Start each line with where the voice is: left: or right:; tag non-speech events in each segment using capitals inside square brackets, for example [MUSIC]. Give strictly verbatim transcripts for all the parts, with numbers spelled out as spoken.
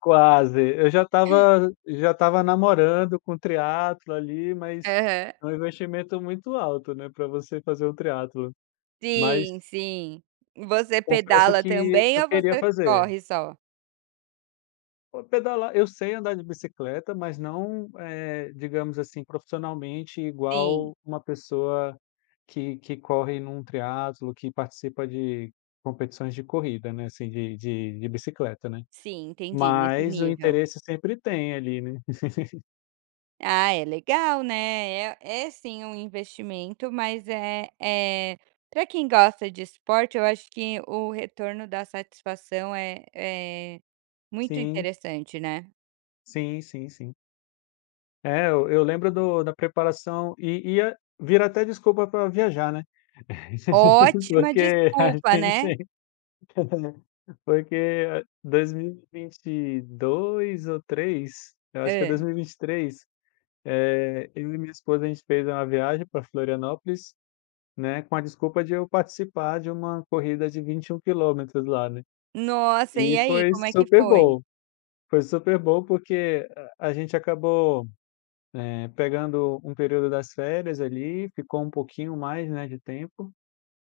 left: Quase. Eu já estava já estava namorando com o triatlo ali, mas
right: Aham.
left: é um investimento muito alto, né, pra você fazer o triatlo. Mas
right: Sim, sim. Você
left: confesso
right: pedala
left: que
right: também
left: eu
right: ou
left: queria
right: você
left: fazer.
right: corre só?
left: Pô, pedalar eu sei andar de bicicleta, mas não é, digamos assim, profissionalmente,
right: Sim.
left: igual a uma pessoa que que corre num triatlo, que participa de competições de corrida, né, assim, de de de bicicleta, né.
right: Sim, entendi. Nesse
left: Mas o
right: nível.
left: interesse sempre tem, ali, né. [LAUGHS]
right: Ah, é legal, né. É é sim um investimento, mas é é, pra quem gosta de esporte, eu acho que o retorno da satisfação é é muito
left: Sim.
right: interessante, né.
left: Sim, sim, sim. É, eu eu lembro do da preparação e ia vira até desculpa pra viajar, né. [LAUGHS]
right: Ótima
left: Porque ah,
right: desculpa,
left: tem que
right: né?
left: ser. [LAUGHS] Porque dois mil e vinte e dois ou três, eu acho que é
right: Hã.
left: dois mil e vinte e três, eh, eu e minha esposa, a gente fez uma viagem pra Florianópolis, né, com a desculpa de eu participar de uma corrida de vinte e um quilômetros lá, né,
right: Nossa! E,
left: e
right: aí,
left: foi
right: como é que
left: super
right: foi?
left: bom, foi super bom porque a gente acabou, eh, pegando um período das férias ali, ficou um pouquinho mais, né, de tempo,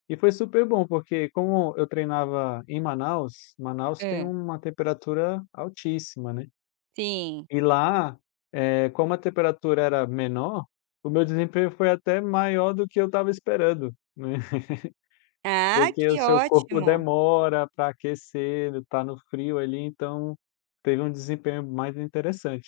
left: e foi super bom, porque, como eu treinava em Manaus, Manaus tem
right: Hã.
left: uma temperatura altíssima, né.
right: Sim.
left: E lá, eh, como a temperatura era menor, o meu desempenho foi até maior do que eu estava esperando, né. [LAUGHS]
right: Ah,
left: Porque o
right: que
left: seu corpo
right: ótimo!
left: demora pra aquecer, ele tá no frio ali, então, teve um desempenho mais interessante.